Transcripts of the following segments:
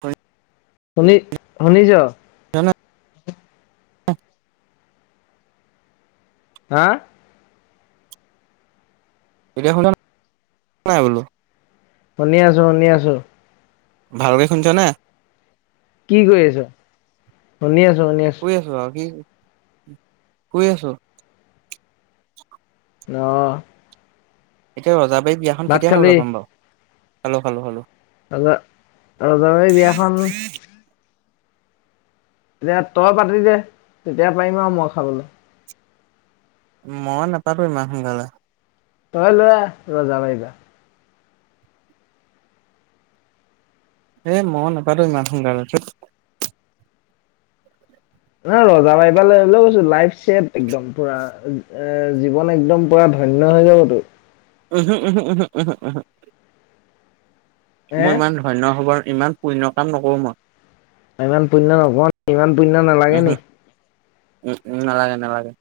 হয়। শুনি শুনিছ। অ হা এতিয়া শু নাই বোলো? শুনি আছো শুনি আছো। ভালকে শুনছ ন। কি কৰি আছো শুনি আছো শুনি আছো। শুই আৰু কি শুই আছো। ন এতিয়া ৰজাবাৰ বিয়াখন কেতিয়া খাব ল পাম বাৰু খালো খালো খালো। ৰববাই বিয়াখন। এতিয়া তই পাতি দে তেতিয়া পাৰিম আৰু মই খাবলৈ মই নাপালো ইমান সোনকালে। তই লোৱা ৰজা লৈয়োৱো এ মই নাপালো ইমান সোনকালে ছত। ন ৰজা পাইব কৈছো লাইফ চট একদম পুৰা এ জীৱন একদম পুৰা ধনয় হৈ যাবতো উম উু উম উুম উম উু। হে মই ইমান ধন্য হবৰ ইমান পুণ্য কাম নকৰোঁ মই। ইমান পুণ্য নকোৱা ইমান পুণ্য নালাগে উহু নি। উম উম নালাগে নালাগে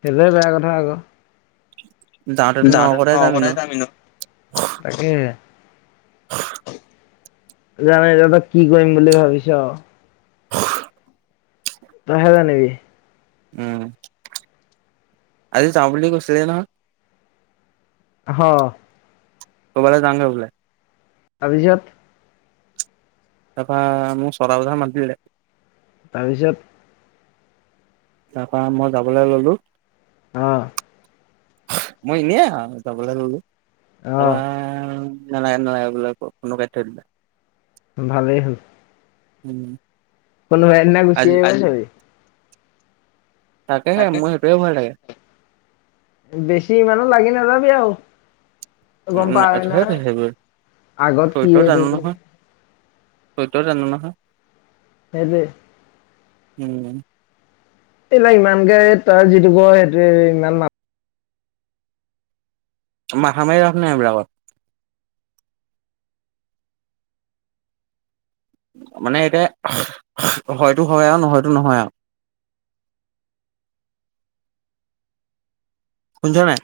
সেইটো বেয়া কথা আকৌ। যাওঁতেতো যাওতেতো নৰকতে লগতে এনেও। যাম এনো তাকে। জামেই জামেই কি কৰিম বুলি ভাবিছ। তইহে জানবি। উম আজি যাওঁ বুলি কৈছিলে নহয়। হ কবালে য়াওগে বোলে তাৰ পিছত তাৰপৰা মোক চতা বজাত মাতিলে। তাৰপিছত তাৰ পৰা মই যাবলৈ ললো- আহ মই এনেই আহ যাবলৈ ললো তাপা। অ নালাগে নালাগে বোলে ফোনটো কাটি থৈ দিলে। ভালেই হ'ল। উম কোনোবাই দিনা ঘুচি আজি আহি য়াবি তাকেহে মোৰ সেইটোৱে হে ভয় লাগে। বেছি ইমানো লাগি নাযাবি আৰু গম উম, পাৱে ধেত নহয় সেইবোৰ আগত কি হৈ থৈছিলে? তইতো জান নহয়। সেতো এ উম [unintelligible] কেলে ইমানকে ৰেত তাৰ যিটো ঘৰ সেইটোৱে ইমান মাত মাথা মাৰি লাভ নাই এই বিলাকত- মানে এতিয়া হয়তো হয় আৰু নহয়তো নহয় আৰু। [unintelligible] শুনিছ নাই।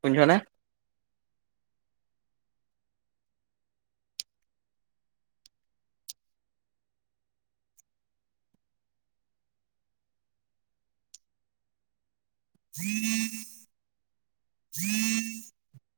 শুনিছনে? [unintelligible]